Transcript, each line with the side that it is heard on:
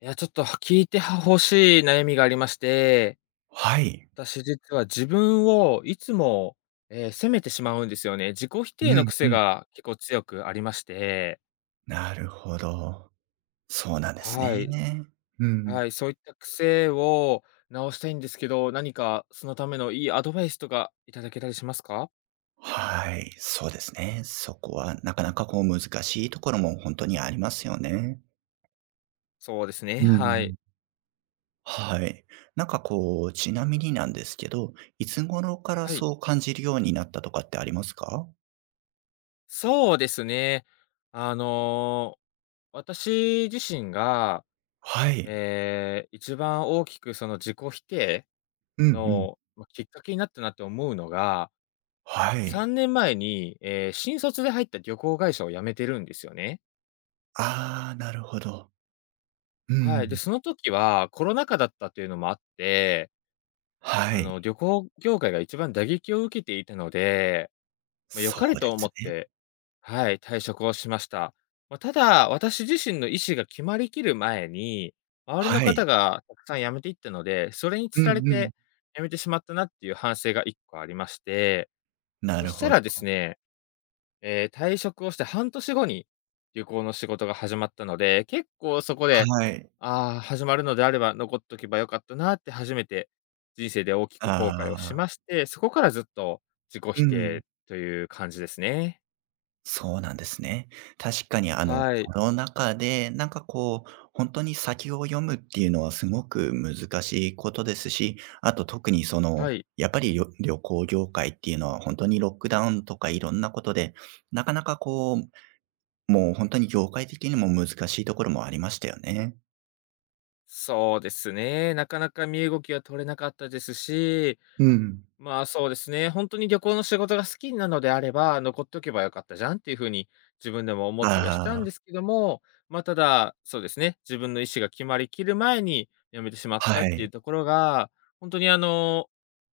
left: いや、ちょっと聞いてほ欲しい悩みがありまして、
right: はい。
left: 私実は自分をいつも、責めてしまうんですよね。自己否
right: う
left: 定の
right: ん
left: 癖
right: うん。
left: が結構強くありまして、
right: なるほど。そうなんです
left: はい。
right: ね。うん。
left: はい、そういった癖を直したいんですけど、何かそのためのいいアドバイスとかいただけたりしますか？
right: はい、そうですね。そこはなかなかこう難しいところも本当にありますよね。
left: そうですね、
right: うんう
left: はい。
right: ん。はい。なんかこう、ちなみになんですけど、いつ頃から
left: はい、
right: そう感じるようになったとかってありますか？
left: そうですね。あの、私自身が、
right: はい。
left: 一番大きくその自己否定
right: うんうん。
left: の、きっかけになったなって思うのが、
right: はい。
left: 3年前に、新卒で入った旅行会社を辞めてるんですよね。
right: ああ、なるほど。う
left: はい。で、
right: ん。
left: その時はコロナ禍だったというのもあって、
right: はい。
left: 旅行業界が一番打撃を受けていたので、まあ、良
right: そ
left: かれ
right: うで
left: と思
right: す
left: っ
right: ね。
left: てはい、退職をしました。まあ、ただ、私自身の意思が決まりきる前に、周りの
right: は
left: 方
right: い。
left: がたくさん辞めていったので、それに
right: う
left: つられ
right: んうん。
left: て辞めてしまったなっていう反省が1個ありまして、
right: な
left: そ
right: る
left: した
right: ほ
left: らです
right: ど。
left: ね退職をして半年後に旅行の仕事が始まったので、結構そこで、
right: はい。
left: ああ、始まるのであれば残っとけばよかったなって初めて人生で大きく後悔をし
right: ああ、
left: まして、そこからずっと自己否
right: うん、
left: 定という感じですね。
right: そうなんですね。確かに
left: はい。
right: コロナ禍で、なんかこう、本当に先を読むっていうのはすごく難しいことですし、あと特にそ
left: は
right: の、
left: い。
right: やっぱり旅行業界っていうのは本当にロックダウンとかいろんなことで、なかなかこう、もう本当に業界的にも難しいところもありましたよね。
left: そうですね。なかなか身動きが取れなかったですし、
right: うん。
left: まあ、そうですね。本当に旅行の仕事が好きなのであれば、残っとけばよかったじゃんっていう風に自分でも思ったりはしたん
right: あ
left: ですけども、ま、ただ、そうですね、自分の意思が決まりきる前に辞めてしまっ
right: あ、
left: たっ
right: は
left: てい
right: い。
left: うところが、本当に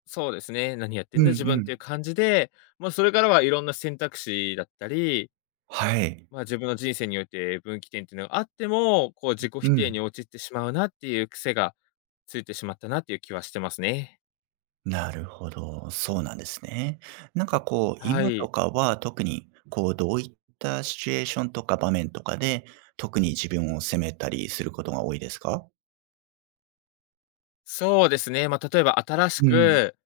left: そうですね、何やって
right: う
left: んだ
right: ん
left: 自分
right: う
left: って
right: ん。
left: いう感じで、ま、それからはいろんな選択肢だったり、
right: はい。
left: ま、自分の人生において分岐点っていうのがあっても、こう自己
right: う
left: 否定に
right: ん。
left: 陥ってしまうなっていう癖がついてしまったなっていう気はしてますね。
right: なるほど、そうなんですね。なんかこう、
left: は
right: 今と
left: い。
right: かは特にこう、どういったシチュエーションとか場面とかで、特に自分を責めたりすることが多いですか？
left: そうですね。まあ、例えば新し
right: うん。
left: く、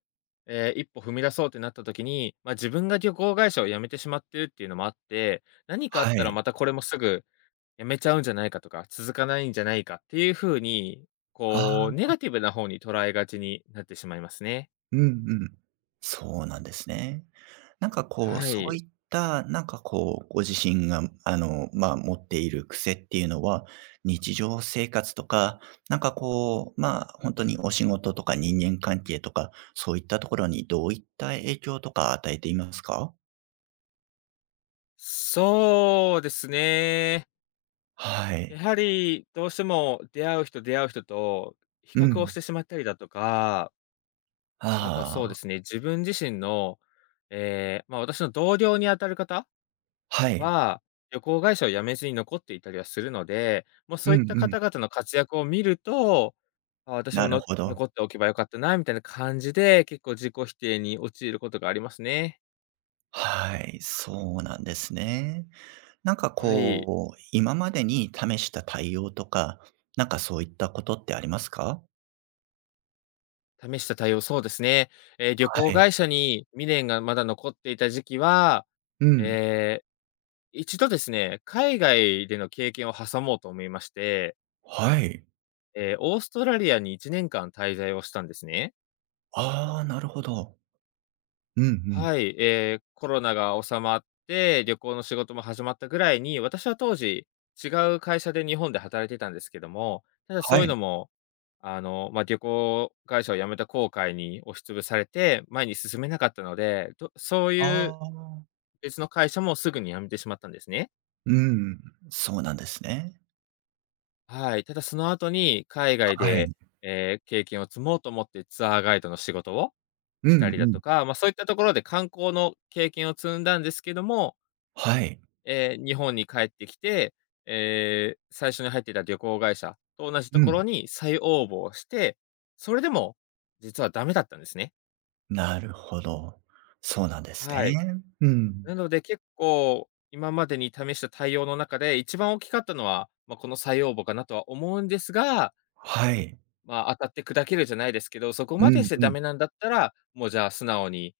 left: 一歩踏み出そうってなった時に、まあ、自分が旅行会社を辞めてしまってるっていうのもあって、何かあっ
right: は
left: たら
right: い。
left: またこれもすぐ辞めちゃうんじゃないかとか、続かないんじゃないかっていう風に、
right: あ
left: こう
right: あ。
left: ネガティブな方に捉えがちになってしまいますね。
right: うんうん。そうなんですね。なんかこう、
left: は
right: そう
left: い。
right: いった、なんかこう、ご自身が、まあ、持っている癖っていうのは、日常生活とか、なんかこう、まあ、本当にお仕事とか人間関係とか、そういったところにどういった影響とか与えていますか？
left: そうですね。
right: は
left: や
right: い。
left: はりどうしても出会う人と比
right: う
left: 較をし
right: ん。
left: てしまったりだとかまあ、あとはそうで
right: ああ、
left: すね、自分自身の、ええ、まあ、私の同僚に当たる方
right: はい。
left: は、旅行会社を辞めずに残っていたりはするので、もう
right: う
left: そう
right: ん
left: いった
right: う
left: 方々
right: ん。
left: の活躍を見ると、あ、私も
right: なる
left: の
right: ほど。
left: 残っておけば良かったなみたいな感じで、結構自己否定に陥ることがありますね。
right: はい、そうなんですね。なんか
left: はい。
right: こう、今までに試した対応とか、なんかそういったことってありますか？
left: 試した対応、そうですね。ええ、旅行
right: はい。
left: 会社に未練がまだ残っていた時期は、
right: うん。
left: ええ、一度ですね、海外での経験を挟もうと思いまして
right: はい。
left: オーストラリアに1年間滞在をしたんですね。
right: ああ、なるほど。うんうん。
left: はい。コロナが収まって、旅行の仕事も始まったぐらいに、私は当時、違う会社で日本で働いてたんですけども、ただ
right: は
left: そういう
right: い。
left: のも、まあ、旅行会社を辞めた後悔に押しつぶされて、前に進めなかったので、どそう
right: あ
left: いう
right: あ。
left: 別の会社もすぐに辞めてしまったんですね。
right: うん、そうなんですね。
left: はい。ただその後に、海外
right: は
left: で、
right: い。
left: 経験を積もうと思ってツアーガイドの仕事を
right: うん
left: し
right: う
left: たりだと
right: ん。
left: か、まあ、そういったところで観光の経験を積んだんですけども、
right: はい。
left: ええ、日本に帰ってきて、ええ、最初に入っていた旅行会社と同じと
right: う
left: ころ
right: ん。
left: に再応募をして、それでも実はダメだったんですね。
right: なるほど。そうなんです
left: はい。
right: ね。うん。
left: なので結構、今までに試した対応の中で一番大きかったのは、まあ、この再応募かなとは思うんですが、
right: はい。
left: まあ、当たって砕けるじゃないですけど、そこ
right: う
left: までし
right: ん
left: て
right: う
left: ダ
right: ん。
left: メなんだったら、もうじゃあ素直に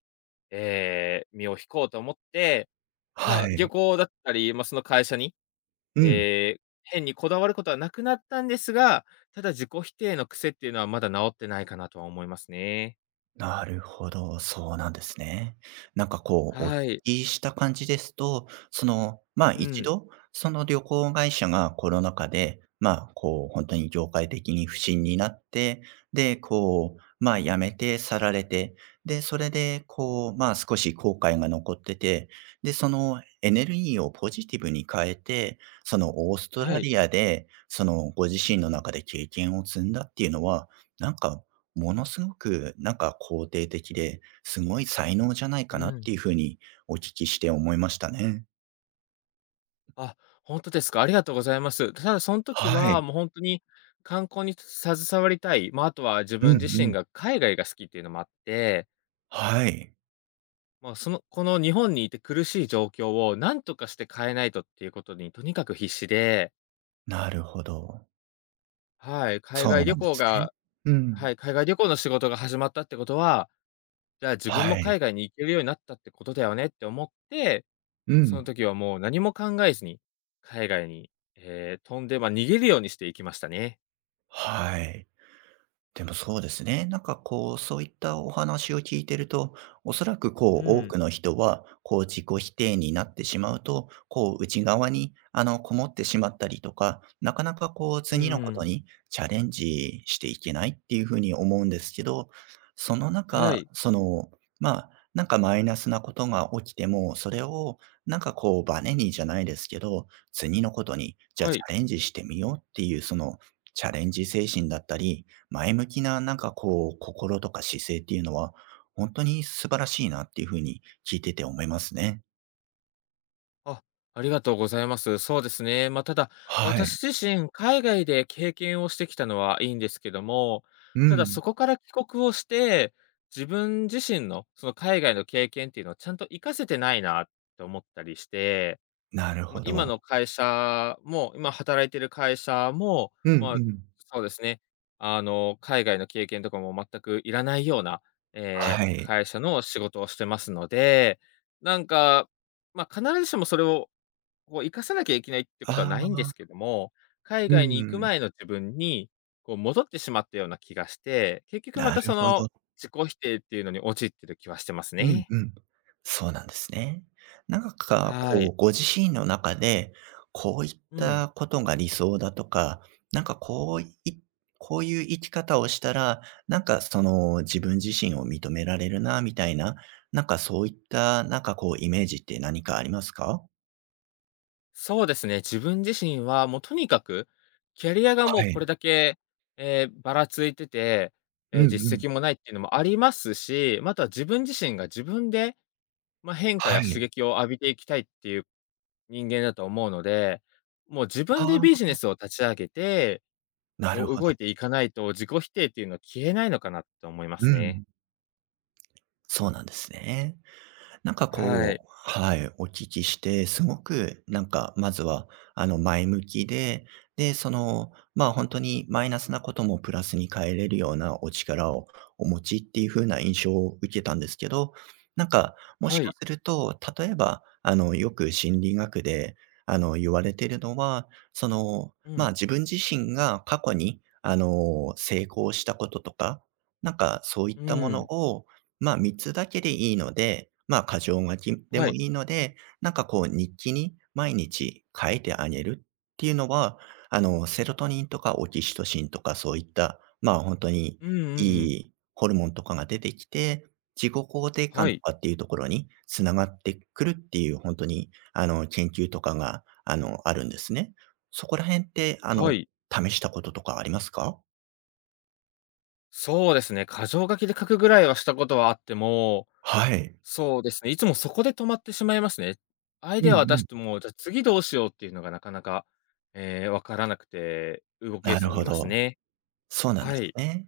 left: ええ、身を引こうと思って、
right: は
left: まあ、旅
right: い。
left: 行だったり、まあ、その会社に、
right: うん。
left: ええ、変にこだわることはなくなったんですが、ただ自己否定の癖っていうのはまだ治ってないかなとは思いますね。
right: なるほど、そうなんですね。なんかこう、お聞
left: はい。
right: きした感じですと、その、まあ
left: う
right: 一
left: ん。
right: 度、その旅行会社がコロナ禍で、まあこう、本当に業界的に不振になって、で、こう、まあ辞めて去られて、で、それでこう、まあ少し後悔が残ってて、で、そのエネルギーをポジティブに変えて、そのオースト
left: は
right: ラ
left: い。
right: リアで、そのご自身の中で経験を積んだっていうのは、なんかものすごくなんか肯定的で、すごい才能じゃない
left: う
right: かなっ
left: ん。
right: ていうふうにお聞きして思いましたね。
left: あ、本当ですか。ありがとうございます。ただその時
right: は
left: は、
right: い。
left: もう本当に観光に携わりたい、まあ、あとは自
right: うん
left: 分自
right: う
left: 身
right: ん。
left: が海外が好きっていうのもあって、
right: はい。
left: まあ、そのこの日本にいて苦しい状況を何とかして変えないとっていうことにとにかく必死で
right: なるほど。
left: はい、海
right: そ
left: 外
right: うな
left: 旅
right: んで
left: 行
right: すね。
left: が
right: うん。
left: はい、海外旅行の仕事が始まったってことは、じゃあ自分も
right: はい。
left: 海外に行けるようになったってことだよねって思って、
right: う
left: その
right: ん。
left: 時はもう何も考えずに、海外に、飛んで、ま、逃げるようにして行きましたね。
right: はい。でもそうですね。なんかこう、そういったお話を聞いてると、おそらくこう、
left: う
right: 多
left: ん。
right: くの人は、こう、自己否定になってしまうと、こう、内側に、こもってしまったりとか、なかなかこう、
left: う
right: 次のこと
left: ん。
right: にチャレンジしていけないっていうふうに思うんですけど、その
left: は
right: 中、
left: い、
right: その、まあ、なんかマイナスなことが起きても、それを、なんかこう、バネにじゃないですけど、次のことに、じゃあ
left: は
right: チ
left: い。
right: ャレンジしてみようっていう、その、チャレンジ精神だったり、前向きななんかこう、心とか姿勢っていうのは、本当に素晴らしいなっていう風に聞いてて思いますね。
left: あ、ありがとうございます。そうですね。まあ、ただ、
right: はい。
left: 私自身、海外で経験をしてきたのはいいんですけども、
right: う
left: ただそ
right: ん。
left: こから帰国をして、自分自身のその海外の経験っていうのをちゃんと活かせてないなと思ったりして、
right: なる
left: まあ、
right: ほ
left: 今
right: ど。
left: の会社も、今働いてる会社も、
right: うん
left: まあ、
right: うん。
left: そうですね、海外の経験とかも全くいらないような、
right: はい。
left: 会社の仕事をしてますので、なんか、まあ、必ずしもそれをこう生かさなきゃいけないってことは
right: あ
left: ないんで
right: あ。
left: すけども、海
right: う
left: 外に行く
right: ん。
left: 前の自分に、こう戻ってしまったような気がして、結局ま
right: な
left: た
right: る
left: そ
right: ほ
left: の
right: ど。
left: 自己否定っていうのに陥ってる気はしてます
right: うん
left: ね。
right: うん。そうなんですね。なんか、
left: は
right: こ
left: い。
right: う、ご自身の中で、こういっ
left: うん。
right: たことが理想だとか、なんかこういう生き方をしたら、なんかその自分自身を認められるなみたいな、なんかそういったなんかこうイメージって何かありますか？
left: そうですね、自分自身はもうとにかく、キャリアがもう
right: は
left: こ
right: い。
left: れだけ、ええ、ばらついてて、
right: うんう
left: 実
right: ん。
left: 績もないっていうのもありますし、また自分自身が自分で、まあ、変化や
right: は
left: 刺
right: い。
left: 激を浴びていきたいっていう人間だと思うので、もう自分で
right: あ
left: ビ
right: あ、
left: ジネスを立ち上げて、
right: な
left: こ
right: る
left: う
right: ほ
left: 動い
right: ど。
left: ていかないと自己否定っていうのは消えないのかなと思いま
right: う
left: すね。
right: ん。そうなんですね。なんか
left: は
right: こ
left: い。
right: うはい、お聞きして、すごくなんか、まずは、前向きで、で、その、ま、あ本当にマイナスなこともプラスに変えれるようなお力をお持ちっていう風な印象を受けたんですけど、なんか、もし
left: は
right: か
left: い。
right: すると、例えば、よく心理学で、言われてるのは、その、
left: う
right: ま、
left: ん。
right: 自分自身が過去に、成功したこととか、なんかそういった
left: う
right: もの
left: ん。
right: をま、3つだけでいいので、ま、箇条書きで
left: は
right: も
left: い。
right: いいので、なんかこう日記に毎日書いてあげるっていうのは、セロトニンとかオキシトシンとかそういった、ま、あ本当に
left: うんうんう
right: い
left: ん。
right: いホルモンとかが出てきて、自己肯定
left: は
right: 感と
left: い。
right: かっていうところに繋がってくるっていう、本当に研究とかが、あるんですね。そこら辺って
left: はい。
right: 試したこととかありますか？
left: そうですね、箇条書きで書くぐらいはしたことはあっても、
right: はい。
left: そうですね、いつもそこで止まってしまいますね。アイ
right: う
left: デアは
right: ん
left: 出
right: う
left: し
right: ん。
left: ても、じゃあ次どうしようっていうのがなかなか、ええ、わからなくて、動け
right: な
left: ず
right: る
left: にい
right: ほ
left: ます
right: ど。
left: ね。
right: そうなん
left: は
right: です
left: い。
right: ね。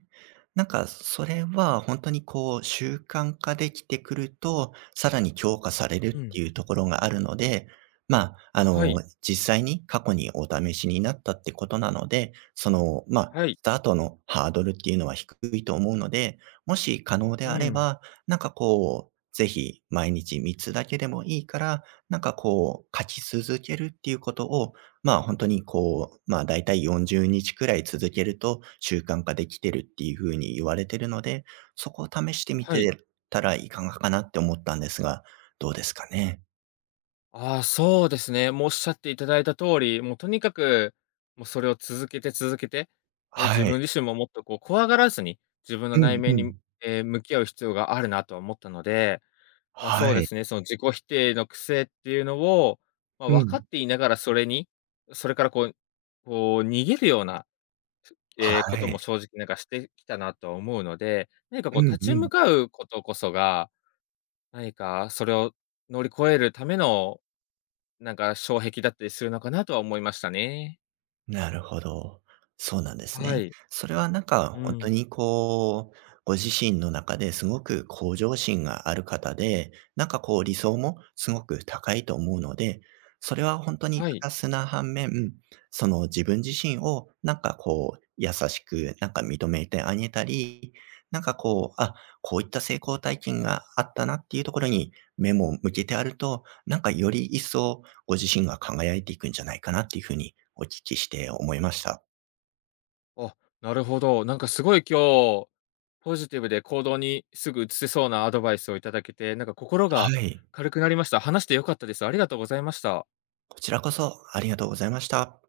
right: なんか、それは本当にこう、習慣化できてくると、さらに強化される
left: う
right: っ
left: ん。
right: ていうところがあるので、まあ、
left: はい。
right: 実際に過去にお試しになったってことなので、その、ま、あ
left: はい。
right: スタートのハードルっていうのは低いと思うので、もし可能
left: う
right: であれ
left: ん。
right: ば、なんかこう、ぜひ毎日3つだけでもいいから、なんかこう、書き続けるっていうことをまあ、本当にこう、まあ、だいたい40日くらい続けると習慣化できてるっていう風に言われてるので、そこを試してみ
left: はい。
right: てたらいかがかなって思ったんですが、どうですかね？
left: ああ、そうですね。もうおっしゃっていただいた通り、もうとにかく、もうそれを続けて続けて、で、自
right: はい。
left: 分自身ももっとこう怖がらずに、自分の
right: う
left: 内
right: ん
left: 面
right: う
left: に、
right: ん。
left: 向き合う必要があるなとは思ったので、まあそう
right: は
left: で
right: い。
left: すね、その自己否定の癖っていうのを、まあ
right: う
left: 分かっ
right: ん。
left: ていながらそれに、それからこう、こう逃げるような、
right: は
left: こと
right: い。
left: も正直なんかしてきたなとは思うので、何か
right: う
left: こう立
right: ん
left: ち
right: うん。
left: 向かうことこそが、何かそれを乗り越えるためのなんか障壁だったりするのかなとは思いましたね。
right: なるほど。そうなんです
left: は
right: ね。
left: い。
right: それはなんか
left: う
right: 本当
left: ん。
right: にこう、ご自身の中ですごく向上心がある方で、なんかこう理想もすごく高いと思うので、それは本当に
left: は
right: プ
left: い。
right: ラスな反面、その自分自身をなんかこう優しくなんか認めてあげたり、なんかこう、あ、こういった成功体験があったなっていうところに目も向けてあると、なんかより一層ご自身が輝いていくんじゃないかなっていうふうにお聞きして思いました。
left: あ、なるほど。なんかすごい今日、ポジティブで行動にすぐ移せそうなアドバイスをいただけて、なんか心
right: は
left: が
right: い。
left: 軽くなりました。話してよかったです。ありがとうございました。
right: こちらこそありがとうございました。